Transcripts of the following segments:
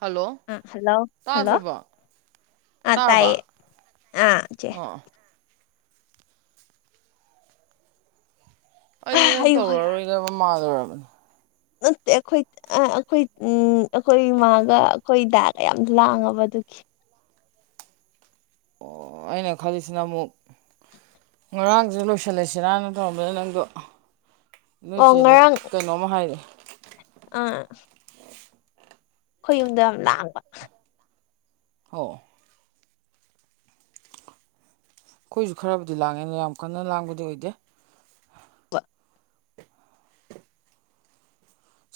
Hello ꯎꯝ hello hello ꯇꯥꯗ꯭ꯔꯕꯣ ꯑ ꯇꯥꯏꯌꯦ ꯇꯥꯔꯕ ꯑ ꯆꯦ꯫ ꯑꯣ ꯑꯩ ꯅꯪ ꯑꯌꯨ ꯇꯧꯔꯛꯑꯔꯣꯏꯕ ꯃꯥꯜꯂꯨꯔꯕꯅꯦ ꯅꯦꯈꯣꯏ ꯑ ꯑꯩꯈꯣꯏ ꯎꯝ ꯑꯩꯈꯣꯏ ꯏꯃꯥꯒ ꯑꯩꯈꯣꯏ ꯗꯥꯒ ꯌꯥꯝ ꯂꯥꯡꯉꯕ ꯑꯗꯨꯒꯤ ꯑꯣ ꯑꯩꯅ ꯈꯜꯂꯤꯁꯤꯅ ꯑꯃꯨꯛ꯫ ꯉꯔꯥꯡꯖꯨ ꯂꯣꯏꯁꯤꯜꯂꯖꯤꯔꯅ ꯇꯧꯔꯝꯕꯗꯨꯗ ꯅꯪꯗꯣ ꯑꯣ ꯅꯣꯏꯁꯦꯅ ꯀꯩꯅꯣꯝꯃ ꯍꯥꯏꯔꯦ ꯑ ꯑꯩꯈꯣꯏ ꯌꯨꯝꯗꯣ ꯌꯥꯝ ꯂꯥꯡꯕ꯫ [inaudible] ꯑꯩꯈꯣꯏꯁꯨ ꯈꯔꯕꯨꯗꯤ ꯂꯥꯡꯉꯦ ꯌꯥꯝ ꯀꯟꯅ ꯂꯥꯡꯕꯗꯤ ꯑꯣꯏꯗꯦ꯫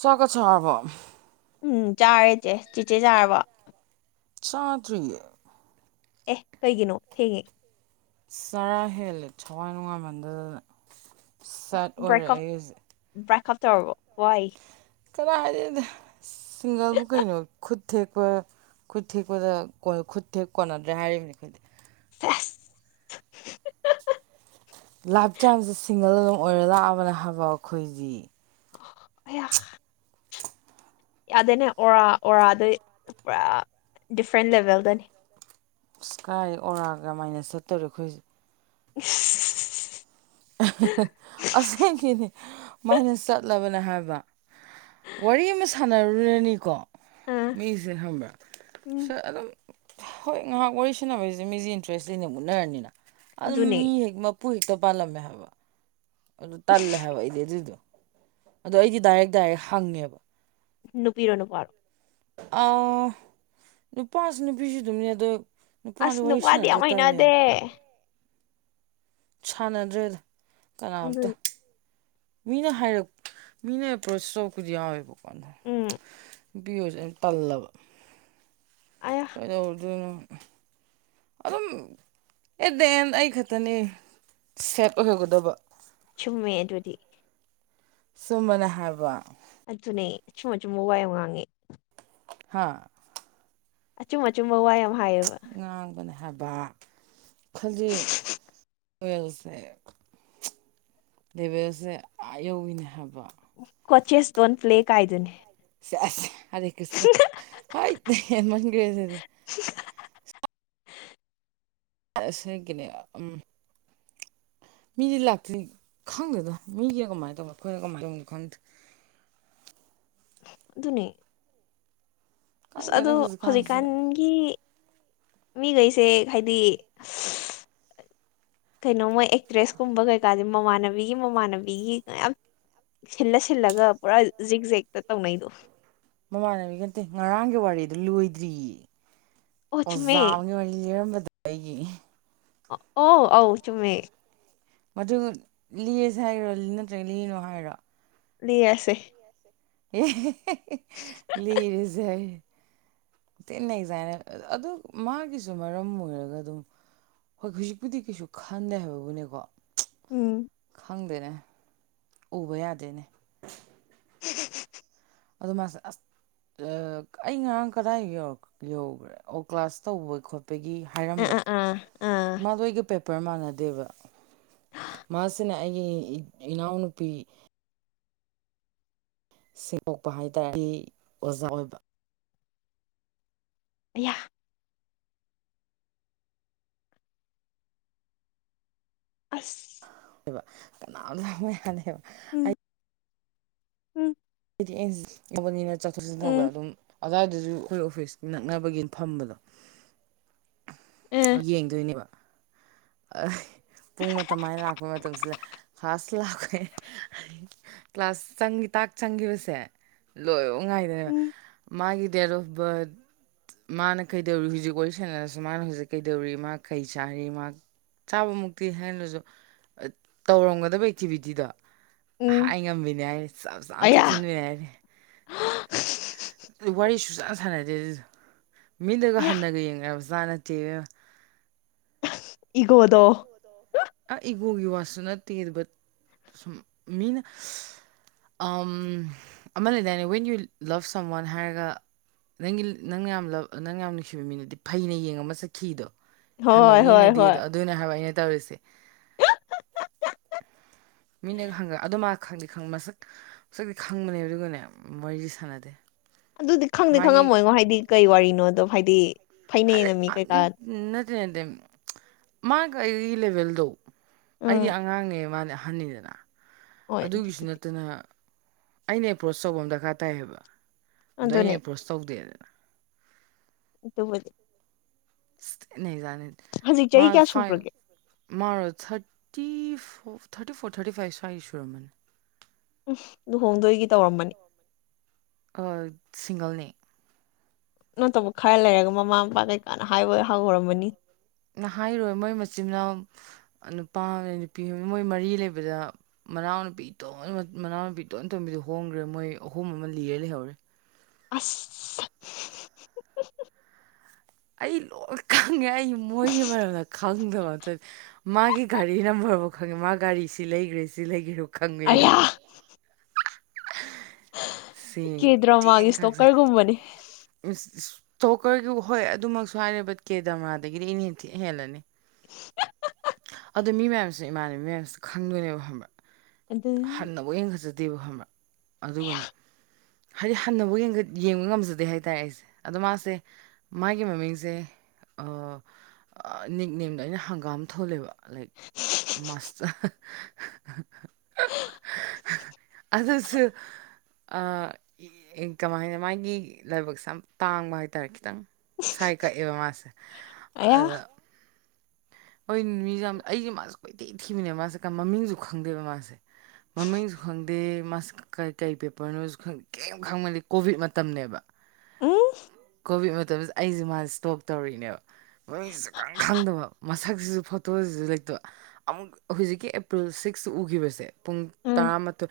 ꯆꯥꯛꯀ ꯆꯥꯔꯕꯣ꯫ ꯎꯝ ꯆꯥꯔꯦꯆꯦ ꯆꯦꯆꯦ ꯆꯥꯔꯕꯣ꯫ ꯆꯥꯇ꯭ ꯑꯦ ꯀꯩꯒꯤꯅꯣ ꯊꯦꯡꯉꯦ꯫ ꯆꯔꯥ ꯍꯦꯜꯂꯦ ꯊꯋꯥꯏ ꯅꯨꯡꯉꯥꯏꯃꯟꯗꯗꯅ꯫ ꯁꯦꯠ ꯑꯣꯏꯔꯦ ꯕ꯭ꯔꯦꯛꯀꯞ ꯑꯩ ꯍꯧꯖꯤꯛ ꯕ꯭ꯔꯦꯛꯀꯞ ꯇꯧꯔꯕꯣ ꯋꯥꯏ ꯀꯗꯥꯏꯗꯩꯅꯣꯗ ꯁꯤꯡꯒꯜꯕꯨ ꯀꯩꯅꯣ ꯈꯨꯠ ꯈꯨꯠ ꯊꯦꯛꯄ ꯈꯨꯠ ꯊꯦꯛꯄꯗ ꯈꯨꯠ ꯊꯦꯛ ꯀꯣꯟꯅꯗ꯭ꯔꯦ ꯍꯥꯏꯔꯤꯕꯅꯤ ꯑꯩꯈꯣꯏꯗꯤ ꯑ ꯂꯥꯏꯞ ꯇꯥꯏꯝꯖꯦ ꯁꯤꯡꯒꯜ ꯑꯗꯨꯝ ꯑꯣꯏꯔ ꯂꯥꯛꯑꯕꯅꯦ ꯍꯥꯏꯕ ꯑꯩꯈꯣꯏꯗꯤ꯫ ꯍ ꯌꯥꯗꯅꯦ ꯑꯣꯔꯥ ꯑꯣꯔꯥꯗ ꯄꯨꯔꯥ ꯗꯤꯐ꯭ꯔꯦꯟ ꯂꯦꯕꯦꯜꯗꯅꯤ ꯏꯁꯀꯥꯏ ꯑꯣꯔꯥ ꯀꯃꯥꯏꯅ ꯆꯠꯇꯧꯔꯣ ꯑꯩꯈꯣꯏꯁꯦ ꯏꯁ꯫ ꯑꯁꯦꯡꯒꯤꯅꯦ ꯃꯥꯏꯅꯁ ꯆꯠꯂꯕꯅꯦ ꯍꯥꯏꯕ꯫ ꯋꯥꯔꯤ ꯑꯃ ꯁꯥꯟꯅꯔꯨꯔꯅꯤꯀꯣ ꯑꯥ ꯃꯤꯁꯦ ꯈꯪꯕ꯭ꯔꯥ ꯎꯝ ꯁ ꯑꯗꯨꯝ ꯍꯣꯏ ꯉꯥꯏꯍꯥꯛ ꯋꯥꯔꯤ ꯁꯥꯟꯅꯕꯁꯦ ꯃꯤꯁꯤꯦ ꯏꯟꯇꯔꯦꯁꯇꯤꯅꯦ ꯃꯨꯠꯅꯔꯅꯤꯅ ꯑꯗꯨꯝ ꯑꯗꯨꯅꯦ ꯃꯤ ꯍꯦꯛ ꯄꯨꯨꯏꯣ ꯄꯜꯂꯝꯃꯦ ꯑꯗꯨ ꯇꯜꯂꯦ ꯍꯥꯏꯕ ꯑꯩꯗꯤ ꯑꯗꯨꯏꯗꯣ ꯑꯗꯣ ꯑꯩꯗꯤ ꯗꯥꯏꯔꯦꯛ ꯗꯥꯏꯔꯦꯛ ꯍꯪꯉꯦꯕ꯫ ꯅꯨꯄꯤꯔꯣ ꯅꯨꯄꯥꯔꯣ꯫ ꯑ ꯅꯨꯄꯥꯁꯨ ꯅꯨꯄꯤꯁꯨ ꯑꯗꯨꯝꯅꯤ ꯑꯗꯣ ꯅꯨꯄꯥꯗ ꯑꯁ ꯋꯥꯔꯤ ꯅꯨꯄꯥꯗꯤ ꯌꯥꯝ ꯁꯅꯕꯁꯦ ꯍꯩꯅꯗꯦ ꯇꯜꯂꯦꯅ ꯁꯥꯟꯅꯗ꯭ꯔꯦꯗ ꯑꯗꯨ ꯀꯅꯥꯝꯇ꯫ ꯃꯤꯅ ꯍꯥꯏꯔꯛ ꯃꯤꯅ ꯑꯦꯄ꯭ꯔꯣꯁ ꯇꯧꯕꯄꯗꯤ ꯌꯥꯎꯋꯦꯕꯀꯣꯟꯗ ꯎꯝ ꯅꯨꯄꯤ ꯑꯣꯏꯁꯦ ꯌꯥꯝ ꯇꯜꯂꯕ ꯑꯌꯥ ꯀꯩꯗꯧꯗꯣꯏꯅꯣ ꯑꯗꯨꯝ ꯑꯦꯠ ꯗ ꯑꯦꯟ ꯑꯩ ꯈꯛꯇꯅꯦ ꯁꯦꯞ ꯑꯣꯏꯍꯧꯒꯗꯕ꯫ ꯆꯨꯝꯃꯦ ꯑꯗꯨꯗꯤ ꯁꯨꯝꯕꯅ ꯍꯥꯏꯕ ꯑꯗꯨꯅꯦ ꯑꯆꯨꯝ ꯑꯆꯨꯝꯕ ꯋꯥꯏ ꯉꯥꯡꯉꯦ ꯍꯥꯥ ꯑꯆꯨꯝ ꯑꯆꯨꯝꯕ ꯋꯥ ꯌꯥꯝ ꯍꯥꯏꯌꯦꯕ ꯉꯥꯡꯕꯅꯦ ꯍꯥꯏꯕ ꯈꯖꯤꯛ ꯑꯣꯏꯜꯁꯦ ꯂꯦꯕꯦꯜꯁꯦ ꯑꯥ ꯌꯧꯋꯤꯅꯦ ꯍꯥꯏꯕ꯫ ꯀꯣꯆꯦꯁ ꯗꯣꯟ ꯄ꯭ꯂꯦ ꯀꯥꯏꯗꯨꯅꯦ꯫ ꯁꯦꯁ ꯍꯔꯦ ꯀ꯭ꯔꯤꯁꯅ ꯍꯥꯏ ꯍꯦꯟꯃꯟꯈꯔꯦ ꯑꯗꯨꯗꯤ [unintelligible] ꯑꯁꯦꯡꯀꯤꯅꯦ ꯎꯝ ꯃꯤꯗꯤ ꯂꯥꯛꯇ꯭ꯔꯤ ꯈꯪꯗꯦꯗ ꯃꯤꯒꯤꯅ ꯀꯃꯥꯏꯅ ꯇꯧꯕꯅꯣ ꯑꯩꯈꯣꯏꯅ ꯀꯃꯥꯏꯅ ꯇꯧꯅꯣ ꯈꯪꯗꯦ ꯑꯗꯨꯅꯤ ꯑꯁ ꯈꯪꯗꯦꯗ ꯑꯗꯣ ꯍꯧꯖꯤꯛꯀꯥꯟꯁꯦ ꯍꯧꯖꯤꯛꯀꯥꯟꯒꯤ ꯃꯤꯒꯩꯁꯦ ꯍꯥꯏꯗꯤ ꯀꯩꯅꯣ ꯃꯣꯏ ꯑꯦꯛ ꯇ꯭ꯔꯦꯁ ꯀꯨꯝꯕ ꯀꯩꯀꯥꯥꯖꯦ ꯃꯃꯥꯟꯅꯕꯤꯒꯤ ꯃꯃꯥꯟꯅꯕꯤꯒꯤ ꯃꯌꯥꯝ ꯁꯤꯜꯂ ꯁꯤꯜꯂꯒ ꯄꯨꯔꯥ ꯖꯤꯛ ꯖꯦꯛꯇ ꯇꯧꯅꯩꯗꯣ ꯃꯃꯥꯟꯅꯕꯤ ꯈꯇꯦ ꯉꯔꯥꯡꯒꯤ ꯋꯥꯔꯤꯗ ꯂꯣꯏꯗ꯭ꯔꯤꯌꯦ ꯑꯣ ꯆꯨꯝꯃꯦ ꯑꯣꯖꯥꯑꯝꯒꯤ ꯋꯥꯔꯤ ꯂꯤꯔꯝꯕꯗꯣ ꯑꯩꯒꯤ꯫ ꯑꯣ ꯑꯧ ꯆꯨꯝꯃꯦ꯫ ꯃꯗꯨ ꯂꯤꯁꯦ ꯍꯥꯏꯔꯣ ꯅꯠꯇ꯭ꯔꯒ ꯂꯤꯅꯣ ꯍꯥꯏꯔꯣ ꯂꯤꯔꯁꯦ [unintelligible] ꯂꯤꯔꯖꯦ ꯍꯥꯏꯅꯤ ꯊꯤ ꯅꯩꯖꯥꯅꯤ ꯑꯗꯨ ꯃꯥꯒꯤꯖꯨ ꯃꯔꯝ ꯑꯣꯏꯔꯒ ꯑꯗꯨꯝ ꯍꯣꯏ ꯍꯧꯖꯤꯛꯄꯨꯗꯤ ꯀꯩꯁꯨ ꯈꯟꯗꯦ ꯍꯥꯏꯕꯕꯨꯅꯦꯀꯣ ꯎꯝ ꯈꯪꯗꯦꯅꯦ ꯎꯕ ꯌꯥꯗꯦꯅꯦ [unintelligible] ꯑꯗꯨ ꯃꯥꯁꯦ ꯑꯁ ꯑ ꯑꯩ ꯉꯔꯥꯡ ꯀꯗꯥꯏ ꯌꯧ ꯌꯧꯒꯔꯦ ꯑꯣ ꯀ꯭ꯂꯥꯁ ꯇꯧꯕ ꯈꯣꯠꯄꯒꯤ ꯑꯥ ꯍꯥꯏꯔꯝꯕ꯭ꯔꯥ ꯑꯥ ꯑꯥ ꯑꯥ ꯃꯥꯗꯣ ꯑꯩꯒ ꯄꯦꯞꯄꯔ ꯃꯥꯟꯅꯗꯦꯕ ꯃꯥꯁꯤꯅ ꯑꯩꯒꯤ ꯏꯅꯥꯎꯅꯨꯄꯤ [unintelligible] ꯑꯣꯖꯥ ꯑꯣꯏꯕ ꯑꯌꯥ꯫ ꯑꯁ꯫ ꯕ ꯀꯅꯥꯝ ꯆꯪꯉꯣ ꯌꯥꯗꯦꯕ ꯎꯝ ꯎꯝ ꯍꯥꯏꯗꯤ [unintelligible] ꯎꯝ ꯑꯗꯨꯝ ꯑꯗꯨꯋꯥꯏꯗꯁꯨ ꯑꯩꯈꯣꯏ ꯑꯣꯐꯤꯁꯀꯤ ꯅꯛꯅꯕꯒꯤꯅ ꯐꯝꯕꯗꯣ ꯑꯦ ꯌꯦꯡꯗꯣꯏꯅꯦꯕ ꯑ ꯍꯩ ꯄꯨꯡ ꯃꯇꯝꯥꯏꯅ ꯂꯥꯛꯄꯩ ꯃꯇꯝꯁꯨ ꯂꯩ ꯐꯥꯁ ꯂꯥꯛꯄꯩ ꯀ꯭ꯂꯥꯁ ꯆꯪꯉꯤ ꯇꯥꯛ ꯆꯪꯈꯤꯕꯁꯦ ꯂꯣꯏꯕꯧ ꯉꯥꯏꯗꯣꯏꯕ ꯎꯝ ꯃꯥꯒꯤ ꯗꯦꯠ ꯑꯣꯐ ꯕꯥꯔꯠ ꯃꯥꯅ ꯀꯩꯗꯧꯔꯤ ꯍꯧꯖꯤꯛ ꯋꯥꯔꯤ ꯁꯥꯟꯅꯔꯁꯨ ꯃꯥꯅ ꯍꯧꯖꯤꯛ ꯀꯩꯗꯧꯔꯤ ꯃꯥ ꯀꯩ ꯆꯥꯔꯤ ꯃꯥ ꯆꯥꯕꯃꯨꯛꯇꯤ ꯍꯥꯏꯗ꯭ꯔꯁꯨ ꯇꯧꯔꯝꯒꯗꯕ ꯑꯦꯛꯇꯤꯚꯤꯇꯤꯗꯣ ꯎꯝ ꯍꯥꯏ ꯉꯝꯕꯤꯅꯦ ꯍꯥꯏ ꯆꯞ ꯆꯥꯅ ꯑꯌꯥ ꯅꯦ ꯍꯥꯏꯔꯤ ꯑꯗꯨ ꯋꯥꯔꯤꯁꯨꯆꯥꯟ ꯁꯥꯟꯅꯗꯦ ꯑꯗꯨꯗꯣ ꯃꯤꯠꯅꯒ ꯑꯌꯥ ꯍꯟꯅꯒ ꯌꯦꯡꯕꯖꯥ ꯅꯠꯇꯦ ꯏꯕꯦꯝ ꯏꯒꯣꯗꯣ ꯑ ꯏꯒꯣꯒꯤ ꯋꯥꯁꯁꯨ ꯅꯠꯇꯦ ꯕꯠ ꯁꯨꯝ ꯃꯤꯅ ꯑꯃ ꯂꯩꯗꯥꯏꯅꯤ ꯋꯦꯟ ꯌꯨ ꯂꯞ ꯁꯝ ꯋꯥꯟ ꯍꯥꯏꯔꯒ ꯅꯪꯒꯤ ꯅꯪ ꯌꯥꯝ ꯅꯪ ꯌꯥꯝ ꯅꯨꯡꯁꯤꯕ ꯃꯤꯗꯨꯗꯤ ꯐꯩꯅ ꯌꯦꯡꯉꯃ ꯆꯠꯈꯤꯗꯣ ꯍꯣꯏ ꯍꯟꯗꯕꯨꯨꯛ ꯍꯣꯏ ꯍꯣꯏ ꯌꯦꯡꯅꯗꯦꯗꯣ ꯑꯗꯨꯅꯦ ꯍꯥꯏꯕ ꯑꯩꯅ ꯇꯧꯔꯤꯁꯦ ꯃꯤꯅꯒ ꯍꯪꯉ ꯑꯗꯣ ꯃꯥ ꯈꯪꯗꯦꯪ ꯃꯁꯛ ꯃꯁꯛꯇꯤ ꯈꯪꯕꯅꯦꯕ ꯑꯗꯨꯒꯅꯦ ꯋꯥꯔꯤꯗꯤ ꯁꯥꯟꯅꯗꯦ ꯑꯗꯨꯗꯤ ꯈꯪꯗꯤ ꯃꯥꯒꯤ ꯈꯪꯉꯝꯃꯣꯏꯅꯣ ꯍꯥꯏꯗꯤ ꯀꯩ ꯋꯥꯔꯤꯅꯣ ꯑꯗꯣ ꯍꯥꯏꯗꯤ ꯐꯩꯅ ꯌꯦꯡꯉꯝꯃꯤ ꯀꯩꯀꯥ [unintelligible] ꯅꯠꯇꯦ ꯅꯠꯇꯦ ꯃꯥꯒ ꯑꯩꯒꯒꯤ ꯂꯦꯚꯦꯜꯗꯣ ꯑꯩꯗꯤ ꯎꯝ ꯑꯉꯥꯡꯅꯦ ꯃꯥꯗꯤ ꯑꯍꯟꯅꯤꯗꯅ ꯍꯣꯏ ꯑꯗꯨꯒꯤꯁꯨ ꯑꯗꯨꯕꯨꯗꯤ ꯅꯠꯇꯅ ꯑꯩꯅ ꯑꯦꯄ꯭ꯔꯣꯁ ꯇꯧꯕ ꯑꯃ ꯗꯔꯀꯥꯔ ꯇꯥꯏꯌꯦꯕ ꯑꯗꯣ ꯑꯩꯅ ꯑꯗꯨꯅꯦ ꯑꯦꯄ꯭ꯔꯣꯁ ꯇꯧꯗꯦꯗꯅ ꯑꯗꯨꯕꯨꯗꯤ ꯏꯁ ꯊꯤꯅꯅꯩꯖꯥꯠꯅꯤ ꯍꯧꯖꯤꯛ ꯃꯥ ꯆꯍꯤ ꯀꯌꯥ ꯐꯥꯏꯞ ꯁꯨꯈ꯭ꯔꯒꯦ ꯃꯥꯔꯣ thirty four thirty four thirty five ꯁ꯭ꯋꯥꯏ ꯁꯨꯔꯝꯃꯅꯤ ꯂꯨꯍꯣꯡꯗꯣꯏꯒꯤ ꯇꯧꯔꯝꯃꯅꯤ ꯑꯥ ꯁꯤꯡꯒꯜꯅꯦ ꯅꯠꯇꯕ ꯈꯔ ꯂꯩꯔꯒ ꯃꯃꯥ ꯃꯄꯥ ꯀꯩꯀꯥꯅ ꯍꯥꯏꯕ ꯍꯧꯔꯝꯃꯅꯤ ꯅꯍꯥꯏꯔꯣꯏ ꯃꯣꯏ ꯃꯆꯤꯟꯃꯅꯥꯎ ꯅꯨꯄꯥ ꯅꯨꯄꯤ ꯑꯃ ꯃꯣꯏ ꯃꯔꯤ ꯂꯩꯕꯗ ꯃꯅꯥꯎꯅꯨꯄꯤ‌ ꯏꯇꫭꯟ ꯃꯅꯥꯎꯅ ꯅꯨꯄꯤ ꯇꫭꯟꯕꯤꯗꫭ ꯍꯣꯡꯒ꯭ꫪꯦ ꯃꯣꯏ ꯑꯍꯨꯝ ꯑꯃ ꯂꯤꯔ ꯂꯩꯍꯧꯔꯦ ꯑꯁ ꯑꯩ ꯂꯣꯏ ꯈꯪꯉꯦ ꯑꯩ ꯃꯣꯏꯒꯤ ꯃꯔꯝꯗ ꯈꯪꯗꯕ ꯑꯗꯨꯏ ꯃꯥꯒꯤ ꯒꯥꯔꯤ ꯅꯝꯕꯔꯐꯥꯎ ꯈꯪꯉꯦ ꯃꯥ ꯒꯥꯔꯤ ꯁꯤ ꯂꯩꯒꯔꯦ ꯁꯤ ꯂꯩꯒꯔꯦ ꯈꯪꯕꯤꯅꯦ ꯑꯌꯥ ꯁꯤ ꯀꯦꯗ꯭ꯔꯃꯥꯒꯤ ꯇꯦꯟ ꯈꯛ ꯏꯁꯇꯣꯀꯔꯒꯨꯝꯕꯅꯤ ꯏꯁꯇꯣꯀꯔꯒꯤ ꯍꯣꯏ ꯑꯗꯨꯃꯛꯁꯨ ꯍꯥꯏꯔꯤ ꯕꯠ ꯀꯦ ꯗꯃꯥꯗꯒꯤꯗꯤ ꯏ ꯍꯦꯜꯂꯅꯤ ꯑꯗꯣ ꯃꯤ ꯃꯌꯥꯝꯁꯤꯅ ꯏꯃꯥꯟꯅꯕꯤ ꯃꯌꯥꯝꯁꯤ ꯈꯪꯗꯣꯏꯅꯦꯕ ꯈꯪꯕ꯭ꯔꯥ ꯑꯗꯨ ꯅꯕꯨꯛ [unintelligible] ꯈꯪꯕ꯭ꯔꯥ ꯑꯗꯨꯒꯅꯦ ꯍꯥꯏꯗꯤ ꯍꯟꯅꯕꯨ ꯌꯦꯡꯕ ꯉꯝꯖꯗꯦ ꯍꯥꯏꯇꯥꯔꯦ ꯑꯩꯁꯦ ꯑꯗꯣ ꯃꯥꯁꯦ ꯃꯥꯒꯤ ꯃꯃꯤꯡꯁꯦ ꯅꯤꯛ ꯅꯦꯝꯅꯗꫭ ꯑꯩꯅ ꯍꯪꯒꯥꯝ ꯊꯣꯜꯂꯦꯕ ꯂꯥꯏꯛ ꯃꯥꯁꯇꯔ ꯑꯗꯨꯁꯨ ꯑꯥ ꯀꯃꯥꯏꯅ ꯃꯥꯒꯤ ꯂꯥꯏꯕꯛꯁꯦ ꯌꯥꯝ ꯇꯥꯡꯕ ꯍꯥꯏꯇꯥꯔꯦ ꯈꯤꯇꯪ ꯁꯏ ꯀꯛꯑꯦꯕ ꯃꯥꯁꯦ ꯑꯌꯥ ꯍꫭꯏ ꯃꯤꯖꯦ ꯌꯥꯝ ꯑꯩꯁꯦ ꯃꯥꯁꯦ ꯀꯣꯏꯊ ꯊꯤꯕꯅꯦꯕ ꯃꯥꯁꯦ ꯀ ꯃꯃꯤꯡꯁꯨ ꯈꯪꯗꯦꯕ ꯃꯥꯁꯦ ꯃꯃꯤꯡꯁꯨ ꯈꯪꯗꯦ ꯃꯁꯛ ꯀꯩ ꯀꯔꯤ ꯄꯦꯄꯔꯅꯣꯖꯨ ꯈꯪꯗꯦ ꯀꯩꯝ ꯈꯪꯕꯂꯤ ꯀꯣꯚꯤꯗ ꯃꯇꯝꯅꯦꯕ ꯎꯝ ꯀꯣꯚꯤꯠ ꯃꯇꯝꯗ ꯑꯩꯁꯦ ꯃꯥꯁ ꯁ꯭ꯇꯣꯛ ꯇꯧꯔꯤꯛꯅꯦꯕ ꯃꯃꯤꯡꯁꯨ ꯈꯪ ꯈꯪꯗꯕ ꯃꯁꯛꯁꯤꯁꯨ ꯐꯣꯇꯣꯖꯤꯁꯨ ꯂꯩꯇꯕ ꯑꯃꯨꯛ ꯍꯧꯖꯤꯛꯀꯤ ꯑꯦꯄ꯭ꯔꯤꯜ ꯁꯤꯛꯁꯇ ꯎꯒꯤꯕꯁꯦ ꯄꯨꯡ ꯎꯝ ꯇꯔꯥꯃꯊꯣꯏ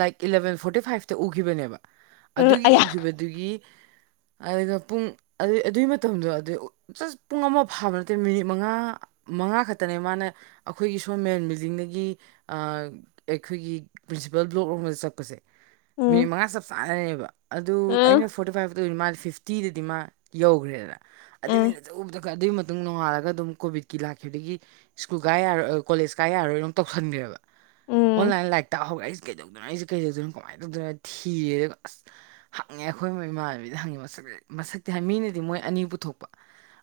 ꯂꯥꯏꯛ ꯏꯂꯕꯦꯟ ꯐꯣꯔꯇꯤ ꯐꯥꯏꯚꯇ ꯎꯒꯤꯕꯅꯦꯕ ꯑꯗꯨꯒꯤ ꯑꯌꯥ ꯎꯈꯤꯕꯗꯨꯒꯤ ꯑꯗꯨꯒ ꯄꯨꯡ ꯑꯗꯨ ꯑꯗꯨꯒꯤ ꯃꯇꯝꯗꯣ ꯑꯗꯨꯩ ꯖꯁ ꯄꯨꯡ ꯑꯃ ꯐꯥꯕ ꯅꯠꯇꯦ ꯃꯤꯅꯤꯠ ꯃꯉꯥ ꯃꯉꯥ ꯈꯛꯇꯅꯦ ꯃꯥꯅ ꯑꯩꯈꯣꯏꯒꯤ ꯁꯣꯝ ꯃꯦꯟ ꯕꯤꯜꯗꯤꯡꯗꯒꯤ ꯑꯩꯈꯣꯏꯒꯤ ꯄ꯭ꯔꯤꯟꯁꯤꯄꯥꯜ ꯕ꯭ꯂꯣꯛ ꯔꯣꯝꯗ ꯆꯠꯄꯖꯦ ꯃꯤꯅꯤꯠ ꯎꯝ ꯃꯉꯥ ꯆꯞ ꯆꯥꯟꯅꯦꯕ ꯑꯗꯨ ꯎꯝ ꯑꯩꯅ ꯐꯣꯔꯇꯤ ꯐꯥꯏꯚ ꯇꯧꯅꯤ ꯃꯥꯗꯤ ꯐꯤꯐ ꯇꯤꯗꯗꯤ ꯃꯥ ꯌꯧꯈꯒꯔꯦꯗ ꯑꯗꯨꯏꯃꯤꯅꯠ ꯎꯕꯗ ꯑꯗꯨꯒꯤ ꯃꯇꯨꯡ ꯅꯣꯡꯉꯥꯜꯂꯒ ꯑꯗꯨꯝ ꯀꯣꯕꯤꯠꯀꯤ ꯂꯥꯛꯈꯤꯕꯗꯒꯤ ꯁ꯭ꯀꯨꯜ ꯀꯥ ꯌꯥꯔꯣꯏ ꯀꯣꯂꯦꯖ ꯀꯥ ꯌꯥꯔꯣꯏꯅ ꯑꯃꯨꯛ ꯇꯧꯁꯟꯒ꯭ꫪꯦꯕ ꯎꯝ ꯑꯣꯟꯂꯥꯏꯟ ꯂꯥꯏꯔꯤꯛ ꯇꯥꯍꯧꯒꯔꯦ ꯑꯩꯖꯦ ꯀꯩꯗꯧꯗꯣꯏꯅꯣ ꯑꯩꯖꯦ ꯀꯩꯗꯧꯗꯣꯏꯅꯣ ꯀꯃꯥꯏꯅ ꯇꯧꯗꯣꯏꯅꯣ ꯊꯤꯔꯦ ꯗꯨꯒ ꯑꯁ ꯍꯪꯉꯦ ꯑꯩꯈꯣꯏ ꯏꯃꯥꯟꯅꯕꯤꯗ ꯍꯪꯉꯦ ꯃꯁꯛꯁꯦ ꯃꯁꯛꯇꯤ ꯍꯥꯏ ꯃꯤꯅꯗꯤ ꯃꯣꯏ ꯑꯅꯤ ꯄꯨꯊꯣꯛꯄ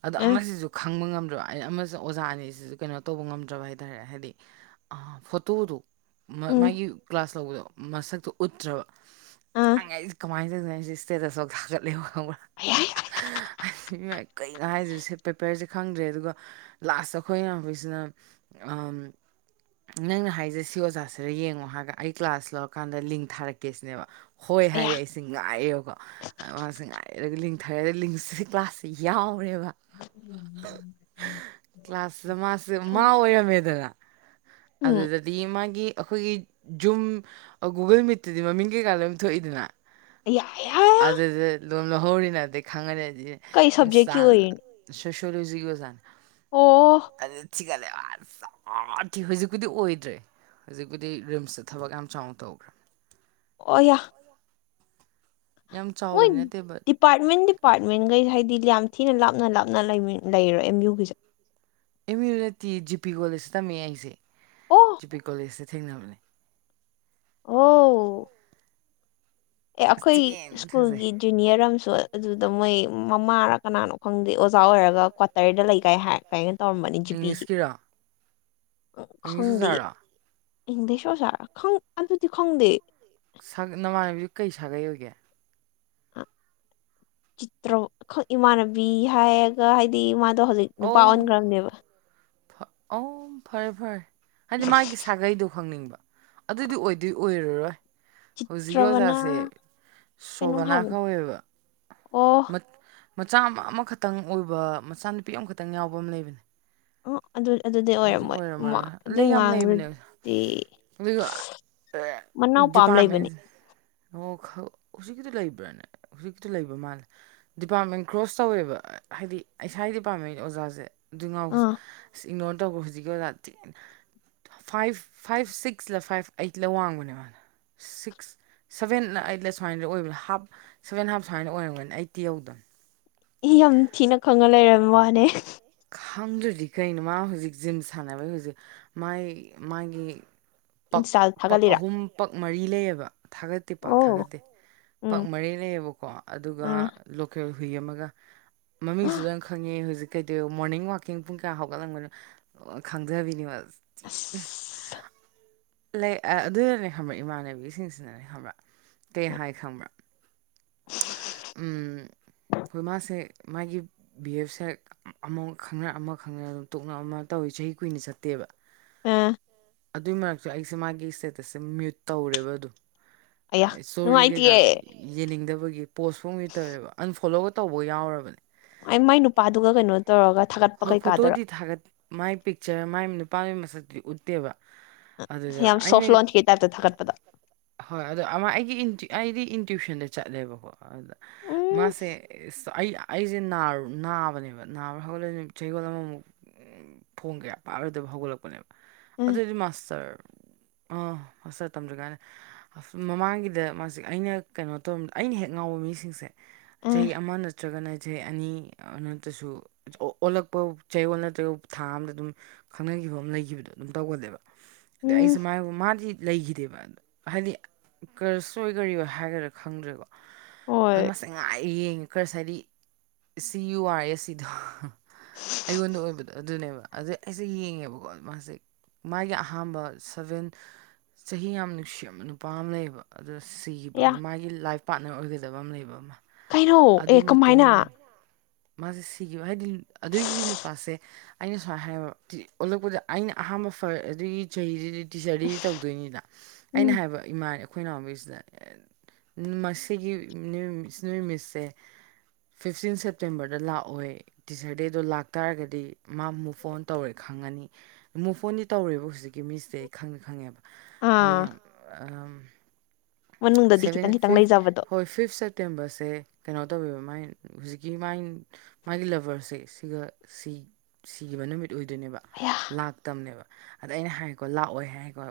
ꯑꯗꯣ ꯑꯌꯥ ꯑꯃꯖꯤꯖꯨ ꯈꯪꯕ ꯉꯝꯗ ꯑꯃꯁ ꯑꯣꯖꯥ ꯑꯅꯤꯁꯤꯁꯨ ꯀꯩꯅꯣ ꯇꯧꯕ ꯉꯝꯗ꯭ꯔꯕ ꯍꯥꯏꯇꯥꯔꯦ ꯍꯥꯏꯗꯤ ꯐꯣꯇꯣꯗꯨ ꯃꯥꯒꯤ ꯀ꯭ꯂꯥꯁ ꯂꯧꯕꯗꯣ ꯃꯁꯛꯇꯣ ꯎꯠꯇ꯭ꯔꯕ ꯆꯪꯉꯦ ꯑꯩꯁ ꯀꯃꯥꯏꯅ ꯇꯧꯗꯅꯣ ꯑꯩꯖꯦ ꯏꯁꯇꯦꯁꯇꯁ ꯐꯥꯎ ꯊꯥꯒꯠꯂꯦ ꯈꯪꯕꯔ ꯑꯥ ꯌꯥ ꯥ [unintelligible] ꯀꯩꯅ ꯍꯥꯏꯗꯣꯏꯁꯦ ꯄꯦꯄꯔꯁꯦ ꯈꯪꯗ꯭ꯔꯦ ꯑꯗꯨꯒ ꯂꯥꯁꯇ ꯑꯩꯈꯣꯏ ꯏꯅꯥꯎꯄꯤꯁꯤꯅ ꯅꯪꯅ ꯍꯥꯏꯖꯦ ꯁꯤ ꯑꯣꯖꯥꯁꯤꫪ ꯌꯦꯡꯉꯣ ꯍꯥꯏꯔꯒ ꯑꯩ ꯀ꯭ꯂꯥꯁ ꯂꯧꯔꯀꯥꯟꯗ ꯂꯤꯡ ꯊꯥꯔꯛꯀꯦꯁꯤꯅꯦꯕ ꯍꯣꯏ ꯑꯌꯥ ꯍꯥꯏꫪꯦ ꯑꯩꯁꯦ ꯉꯥꯏꫪꯦꯕꯀꯣ ꯃꯥꯁꯦ ꯉꯥꯏ ꯂꯤꯡ ꯊꯥꯔꯦ ꯑꯗ ꯂꯤꯡꯁꯤ ꯀ꯭ꯂꯥꯁꯁꯦ ꯌꯥꯎꯔꯦꯕ [inaudible] ꯀ꯭ꯂꯥꯁꯁꯤꯗ ꯃꯥꯁꯦ ꯃꯥ ꯑꯣꯏꯔꯝꯃꯦꯗꯅ ꯎꯝ ꯑꯗꯨꯗ ꯑꯗꯒꯤ ꯃꯥꯒꯤ ꯑꯩꯈꯣꯏꯒꯤ ꯖꯨꯝ ꯒꯨꯒꯜ ꯃꯤꯠꯇꯗꯤ ꯃꯃꯤꯡ ꯀꯩꯀꯥ ꯂꯣꯏ ꯊꯣꯛꯏꯗꯅ ꯌꯥ ꯑꯗꯨꯗ ꯑꯗꯨꯝ ꯂꯧꯍꯧꯔꯤꯅꯗꯤ ꯈꯪꯉꯅꯤ ꯍꯥꯏꯗꯤ ꯀꯩ ꯁꯕꯖꯦꯛꯀꯤ ꯏꯟꯁꯇꯥ ꯑꯣꯏꯔꯤꯅꯣ ꯁꯣꯁꯤꯌꯣꯂꯣꯖꯤꯒꯤ ꯑꯣꯖꯥꯅ ꯑꯣ ꯑꯗꯨ ꯊꯤꯒꯠꯂꯦ ꯑꯁꯤ ꯍꯧꯖꯤꯛꯄꯨꯗꯤ ꯑꯣꯏꯗ꯭ꯔꯦ ꯍꯧꯖꯤꯛꯄꯨꯗꯤ ꯔꯤꯝꯁꯇ ꯊꯕꯛ ꯌꯥꯝ ꯆꯥꯎꯅ ꯇꯧꯈ꯭ꯔꯦ ꯑꯣ ꯌꯥꯝ ꯌꯥꯝ ꯃꯣꯏ ꯆꯥꯎꯕꯗꯤ ꯅꯠꯇꯦꯕ ꯗꯤꯄꯥꯔꯠꯃꯦꯟ ꯗꯤꯄꯥꯔꯠꯃꯦꯟꯒꯩ ꯍꯥꯏꯗꯤ ꯌꯥꯝ ꯊꯤꯅ ꯂꯥꯞꯅ ꯂꯥꯞꯅ ꯂꯩꯔꯣ ꯑꯦꯝ ꯌꯨꯒꯤꯁꯦ ꯑꯦꯝ ꯌ ꯔꯠꯇꯤ ꯖꯤꯄꯤ ꯀꯣꯂꯦꯖꯇ ꯇꯝꯃꯦ ꯑꯩꯁꯦ ꯑꯣ ꯖꯤꯄꯤ ꯀꯣꯂꯦꯖꯇ ꯊꯦꯡꯅꯕꯅꯦ ꯑꯣ ꯑꯦ ꯑꯁ ꯑꯩꯈꯣꯏ ꯊꯤꯅ ꯐꯖꯩ ꯁ꯭ꯀꯨꯜꯒꯤ ꯖꯨꯅꯤꯌꯔ ꯑꯃꯁꯨ ꯑꯗꯨꯗ ꯃꯣꯏ ꯃꯃꯥꯔ ꯀꯅꯥꯅꯣ ꯈꯪꯗꯦ ꯑꯣꯖꯥ ꯑꯣꯏꯔꯒ ꯀ꯭ꯋꯥꯇꯔꯗ ꯂꯩ ꯀꯥꯏ ꯍꯥꯏ ꯀꯥꯏꯅ ꯇꯧꯔꯃꯅꯤ ꯖꯤꯄꯤꯒꯤ ꯏꯪꯂꯤꯁꯀꯤꯔꯣ ꯏꯪꯂꯤꯁ ꯈꯪꯗꯦ ꯑꯣꯖꯥꯔꯣ ꯏꯪꯂꯤꯁ ꯑꯣꯖꯥ ꯈꯪ ꯑꯗꯨꯗꯤ ꯈꯪꯗꯦ ꯁꯥ ꯅꯃꯥꯟꯅꯕꯤꯗꯨ ꯀꯩ ꯁꯥꯒꯩ ꯑꯣꯏꯒꯦ ꯑ ꯆꯤꯇ꯭ꯔ ꯏꯃꯥꯟꯅꯕꯤ ꯍꯥꯏꯔꯒ ꯍꯥꯏꯗꯤ ꯃꯥꯗꯣ ꯍꯧꯖꯤꯛ ꯅꯨꯄꯥ ꯑꯣꯟꯈ꯭ꯔꯕꯅꯦꯕ ꯑ ꯐꯔꯦ ꯐꯔꯦ ꯍꯥꯏꯗꯤ ꯃꯥꯒꯤ ꯁꯥꯒꯩꯗꯣ ꯈꯪꯅꯤꯡꯕ ꯑꯗꯨꯏꯗꯤ ꯑꯣꯏꯗꯣꯏ ꯑꯣꯏꯔꯔꯣꯏ ꯍꯧꯖꯤꯛꯀꯤ ꯆꯤꯇ꯭ꯔꯕꯅ ꯑꯣꯖꯥꯁꯦ ꯀꯩꯅꯣꯝ ꯁꯣꯕꯅꯥ ꯍꯥꯏꯕꯅꯦ ꯀꯧꯋꯦꯕ ꯑꯣ ꯃꯠ ꯃꯆꯥ ꯑꯃ ꯑꯃꯈꯛꯇꯪ ꯑꯣꯏꯕ ꯃꯆꯥ ꯅꯨꯨꯄꯤ ꯑꯃꯈꯛꯇꯪ ꯌꯥꯎꯕ ꯑꯃ ꯂꯩꯕꯅꯦ ꯎꯝ ꯑꯗꯨ ꯑꯗꯨꯗꯤ ꯑꯗꯨꯁꯨ ꯑꯣꯏꯔꯝꯃꯣꯏ ꯃ ꯑꯣꯏꯔꯝꯃꯔꯣꯏ ꯑꯗꯨꯏ ꯂꯩ ꯌꯥꯝ ꯂꯩꯕꯅꯦ ꯉꯥꯡꯗꯨꯗꯤ ꯑꯗꯨꯒ ꯃꯅꯥꯎ ꯄꯥꯝ ꯗꯤꯄꯥꯔꯠꯃꯦꯟ ꯂꯩꯕꯅꯤ ꯑꯣ ꯍꯧꯖꯤꯛꯀꯤ ꯂꯩꯕ꯭ꯔꯥꯅꯦ ꯍꯧꯖꯤꯛꯀꯤ ꯂꯩꯕ ꯃꯥꯜꯂꯦ ꯗꯤꯄꯥꯔꯠꯃꯦꯟ ꯀ꯭ꯔꯣꯁ ꯇꯧꯋꯦꯕ ꯍꯥꯏꯗꯤ ꯏꯁꯥ ꯗꯤꯄꯥꯔꯠꯃꯦꯟꯒꯤ ꯑꯣꯖꯥꯁꯦ ꯑꯗꯨ ꯉꯥꯎ ꯑꯥ ꯑ ꯏꯒꯅꯣꯔ ꯇꯧꯈ꯭ꯔꯦ ꯍꯧꯖꯤꯛꯀꯤ ꯑꯣꯏꯅ ꯊꯤ ꯐꯥꯏꯚ ꯐꯥꯏꯚ ꯁꯤꯛꯁꯂ ꯐꯥꯏꯚ ꯑꯩꯠꯂ ꯋꯥꯡꯕꯅꯦ ꯃꯥꯅ ꯁꯤꯛꯁ ꯁꯕꯦꯟ ꯑꯩꯠꯂ ꯁꯨꯃꯥꯏꯅ ꯑꯣꯏꯕꯥ ꯍꯥꯞ ꯁꯕꯦꯟ ꯍꯥꯞ ꯁꯨꯃꯥꯏꯅ ꯑꯣꯏꯔꯝꯒꯅꯤꯅ ꯑꯩꯠꯇꯤ ꯌꯧꯗꯣꯏꯅꯦ ꯑꯩ ꯌꯥꯝ ꯊꯤꯅ ꯈꯪꯉ ꯂꯩꯔꯝꯃꯤ ꯋꯥꯅꯦ ꯈꯪꯗ꯭ꯔꯗꯤꯈꯩ ꯅꯃꯥ ꯍꯧꯖꯤꯛ ꯖꯤꯝ ꯁꯥꯟ ꯍꯧꯖꯤꯛ ꯃꯥꯥꯏ ꯃꯥꯒꯤ ꯄꯛ ꯏꯟꯁꯇꯥꯗ ꯄꯛ ꯊꯥꯒꯠꯂꯤꯔꯥ ꯑꯍꯨꯝ ꯄꯛ ꯃꯔꯤ ꯂꯩꯌꯦꯕ꯫ ꯊꯥꯒꯠꯇꯦ ꯄꯥꯛ ꯑꯣ ꯊꯥꯒꯠꯇꯦ ꯄꯥꯛ ꯎꯝ ꯃꯔꯤ ꯂꯩꯌꯦꯕꯀꯣ ꯑꯗꯨꯒ ꯑꯥ ꯂꯣꯀꯦꯜ ꯍꯨꯏ ꯑꯃꯒ ꯃꯃꯤꯡꯁꯨꯗ ꯈꯪꯉꯦ ꯍꯧꯖꯤ ꯑꯗꯨ ꯃꯣꯔꯅꯤꯡ ꯋꯥꯛꯀꯤꯡ ꯄꯨꯡ ꯀꯌꯥ ꯍꯧꯒꯠꯂꯝꯕꯅꯣ ꯈꯪꯖꯕꯤꯅꯤꯕ ꯑꯁ ꯑꯁ ꯂꯩ ꯑꯗꯨꯅꯅꯦ ꯈꯪꯕ꯭ꯔꯥ ꯏꯃꯥꯟꯅꯕꯤꯁꯤꯡꯁꯤꯅꯅꯦ ꯈꯪꯕ꯭ꯔꯥ ꯀꯩ ꯍꯥꯏ ꯈꯪꯕ꯭ꯔꯥ ꯑꯩꯈꯣꯏ ꯃꯥꯁꯦ ꯃꯥꯒꯤ ꯕꯤ ꯑꯦꯐ ꯁꯥꯏꯠ ꯑꯃ ꯈꯪꯅ ꯑꯃ ꯈꯪꯅ ꯑꯗꯨ ꯇꯣꯛꯅ ꯑꯃ ꯇꯧꯋꯤ ꯆꯍꯤ ꯀꯨꯏꯅ ꯆꯠꯇꯦꯕ ꯑ ꯑꯗꯨꯏ ꯃꯔꯛꯇ ꯑꯩꯁꯦ ꯃꯥꯒꯤ ꯏꯁꯇꯦꯇꯁꯁꯦ ꯃ꯭ꯌꯨꯠ ꯇꯧꯔꯦꯕ ꯑꯗꯨꯗꯣ ꯑꯌꯥ ꯅꯨꯡꯉꯥꯏꯇꯤꯌꯦ ꯌꯦꯡꯅꯤꯡꯗꯕꯒꯤ ꯄꯣꯁꯐꯥꯎꯗꯤ ꯇꯧꯋꯦꯕ ꯑꯟꯐꯣꯂꯣꯒ ꯇꯧꯕ ꯌꯥꯎꯔꯕꯅꯦ ꯑꯩ ꯃꯥꯏ ꯅꯨꯄꯥꯗꯨꯒ ꯀꯩꯅꯣ ꯇꯧꯔꯒ ꯊꯥꯒꯠꯄ ꯀꯩꯀꯥꯗꯨꯔꯥ ꯊꯒꯠ ꯃꯥꯏ ꯄꯤꯛꯆꯔ ꯃꯥꯏ ꯅꯨꯄꯥꯒꯤ ꯃꯁꯛꯇꯤ ꯎꯠꯇꯦꯕ ꯑ ꯑꯗꯨꯗ ꯌꯥꯝ ꯑꯩꯅ ꯁꯣꯐ ꯂꯣꯟꯆꯀꯤ ꯇꯥꯏꯞꯇ ꯊꯥꯒꯠꯄꯗꯣ ꯍꯣꯏ ꯑꯗꯣ ꯑꯃ ꯑꯩꯒꯤ ꯑꯩꯗꯤ ꯏꯟꯇ꯭ꯋꯨꯁꯟꯗ ꯆꯠꯂꯦꯕꯀꯣ ꯑꯗ ꯎꯝ ꯃꯥꯁꯦ ꯑꯩ ꯑꯩꯁꯦ ꯅꯥꯕꯅꯦꯕ ꯅꯥꯕ꯭ꯔꯥ ꯍꯧꯒꯠꯂꯅꯤ ꯆꯌꯣꯜ ꯑꯃꯃꯨꯛ ꯐꯣꯡ ꯀꯌꯥ ꯄꯥꯔꯣꯏꯗꯕ ꯍꯧꯒꯠꯂꯛꯄꯅꯦꯕ ꯎꯝ ꯑꯗꯨꯑꯣꯏꯗꯤ ꯃꯥꯁꯇꯔ ꯑꯥ ꯃꯥꯁꯇꯔ ꯇꯝꯗ꯭ꯔꯤꯀꯥꯟꯗ ꯃꯃꯥꯡꯒꯤꯗ ꯃꯥꯁ ꯑꯩꯅ ꯀꯩꯅꯣ ꯇꯧꯔ ꯑꯩꯅ ꯍꯦꯛ ꯉꯥꯎꯕ ꯃꯤꯁꯤꯡꯁꯦ ꯎꯝ ꯆꯍꯤ ꯑꯃ ꯅꯠꯇ꯭ꯔꯒꯅ ꯆꯍꯤ ꯑꯅꯤ ꯅꯠꯇ꯭ꯔꯁꯨ ꯑꯣ ꯑꯣꯜꯂꯛꯄ ꯆꯌꯣꯜ ꯅꯠꯇ꯭ꯔꯒ ꯊꯥ ꯑꯗ ꯑꯗꯨꯝ ꯈꯪꯅꯈꯤꯕ ꯑꯃ ꯂꯩꯈꯤꯕꯗꯣ ꯑꯗꯨꯝ ꯇꯧꯒꯗꯦꯕ ꯎꯝ ꯑꯩꯁꯨꯃ ꯃꯥꯗꯤ ꯂꯩꯈꯤꯗꯦꯕ ꯑꯗꯣ ꯍꯥꯏꯗꯤ ꯀꯁꯨ ꯑꯣꯏ ꯀꯔꯤ ꯑꯣꯏ ꯍꯥꯏꯒꯦꯔꯥ ꯈꯪꯗ꯭ꯔꯦꯕ ꯑꯗꯨ ꯍꯣꯏ ꯃꯁꯦ ꯉꯥꯏ ꯌꯦꯡꯉꯦ ꯈꯔꯁ ꯍꯥꯏꯗꯤ ꯁꯤ ꯌꯨ ꯑꯥꯔ ꯑꯦ ꯁꯤꯗꯣ ꯑꯩꯉꯣꯟꯗ ꯑꯣꯏꯕꯗꯣ ꯑꯗꯨꯅꯦꯕ ꯑꯗ ꯑꯩꯁꯦ ꯌꯦꯡꯉꯦꯕꯀꯣ ꯃꯥꯁꯦ ꯃꯥꯒꯤ ꯑꯍꯥꯟꯕ ꯁꯚꯦꯟ ꯆꯍꯤ ꯌꯥꯝ ꯅꯨꯡꯁꯤꯠ ꯑꯃ ꯅꯨꯄꯥ ꯑꯃ ꯂꯩꯌꯦꯕ ꯑꯗꯣ ꯁꯤꯈꯤꯕ ꯑꯃ ꯌꯥ ꯃꯥꯒꯤ ꯂꯥꯏꯐ ꯄꯥꯔꯠꯅꯔ ꯑꯣꯏꯒꯗꯕ ꯑꯃ ꯂꯩꯕ ꯑꯃ ꯀꯩꯅꯣ ꯑꯦ ꯑꯗꯨꯒꯤ ꯀꯃꯥꯏꯅ ꯃꯇꯨꯡ ꯃꯥꯁꯦ ꯁꯤꯈꯤꯕ ꯍꯥꯏꯗꯤ ꯑꯗꯨꯒꯤ ꯅꯨꯄꯥꯁꯦ ꯑꯩꯅ ꯁꯨꯃꯥꯏ ꯍꯥꯏꯌꯦꯕ ꯑꯣꯜꯂꯛꯄꯗ ꯑꯩꯅ ꯑꯍꯥꯟꯕ ꯐ ꯑꯗꯨꯗꯒꯤ ꯆꯍꯤꯁꯤꯗꯤ ꯇꯤꯆꯔꯗꯤꯗꯤ ꯇꯧꯗꯣꯏꯅꯤꯗ ꯑꯩꯅ ꯎꯝ ꯍꯥꯏꯕ ꯏꯃꯥ ꯑꯩꯈꯣꯏ ꯏ ꯅꯥꯎꯃꯤꯁꯤꯗ ꯃꯁꯤꯒꯤ ꯅꯨ꯭ꯌꯃꯤꯁꯁꯦ ꯐꯤꯐꯇꯤꯟ ꯁꯦꯞꯇꯦꯝꯕꯔꯗ ꯂꯥꯛꯑꯣꯏ ꯇꯤꯆꯔ ꯗꯦꯗꯣ ꯂꯥꯛꯇꯥꯔꯒꯗꯤ ꯃꯥ ꯑꯃꯨꯛ ꯐꯣꯟ ꯇꯧꯔꯦ ꯈꯪꯉꯅꯤ ꯃꯣꯏꯛ ꯐꯣꯟꯗꯤ ꯇꯧꯔꯦꯕ ꯍꯧꯖꯤꯛꯀꯤ ꯃꯤꯁꯤꯗꯤ ꯑꯩ ꯈꯪꯅ ꯈꯪꯉꯦꯕ ꯑꯗꯨ ꯑꯥ ꯌꯥꯝ ꯃꯅꯨꯡꯗꯗꯤ ꯁꯚ ꯈꯤꯇꯪ ꯈꯤꯇꯪ ꯐꯤꯐ ꯂꯩꯖꯕꯗꯣ ꯍꯣꯏ ꯐꯤꯐ ꯁꯠ ꯇꯦꯝꯕꯁꯦ ꯀꯩꯅꯣ ꯇꯧꯋꯦꯕ ꯃꯥꯏ ꯍꯧꯖꯤꯛꯀꯤ ꯃꯥꯏ ꯃꯥꯒꯤ ꯂꯚꯔꯁꯦ ꯁꯤꯒ ꯁꯤꯈꯤꯕ ꯅꯨꯃꯤꯠ ꯑꯣꯏꯗꯣꯏꯅꯦꯕ ꯑꯌꯥ ꯂꯥꯛꯇꯕꯅꯦꯕ ꯑꯗ ꯑꯩꯅ ꯍꯥꯏꯀꯣ ꯂꯥꯛꯑꯣꯏ ꯍꯥꯏꯀꯣ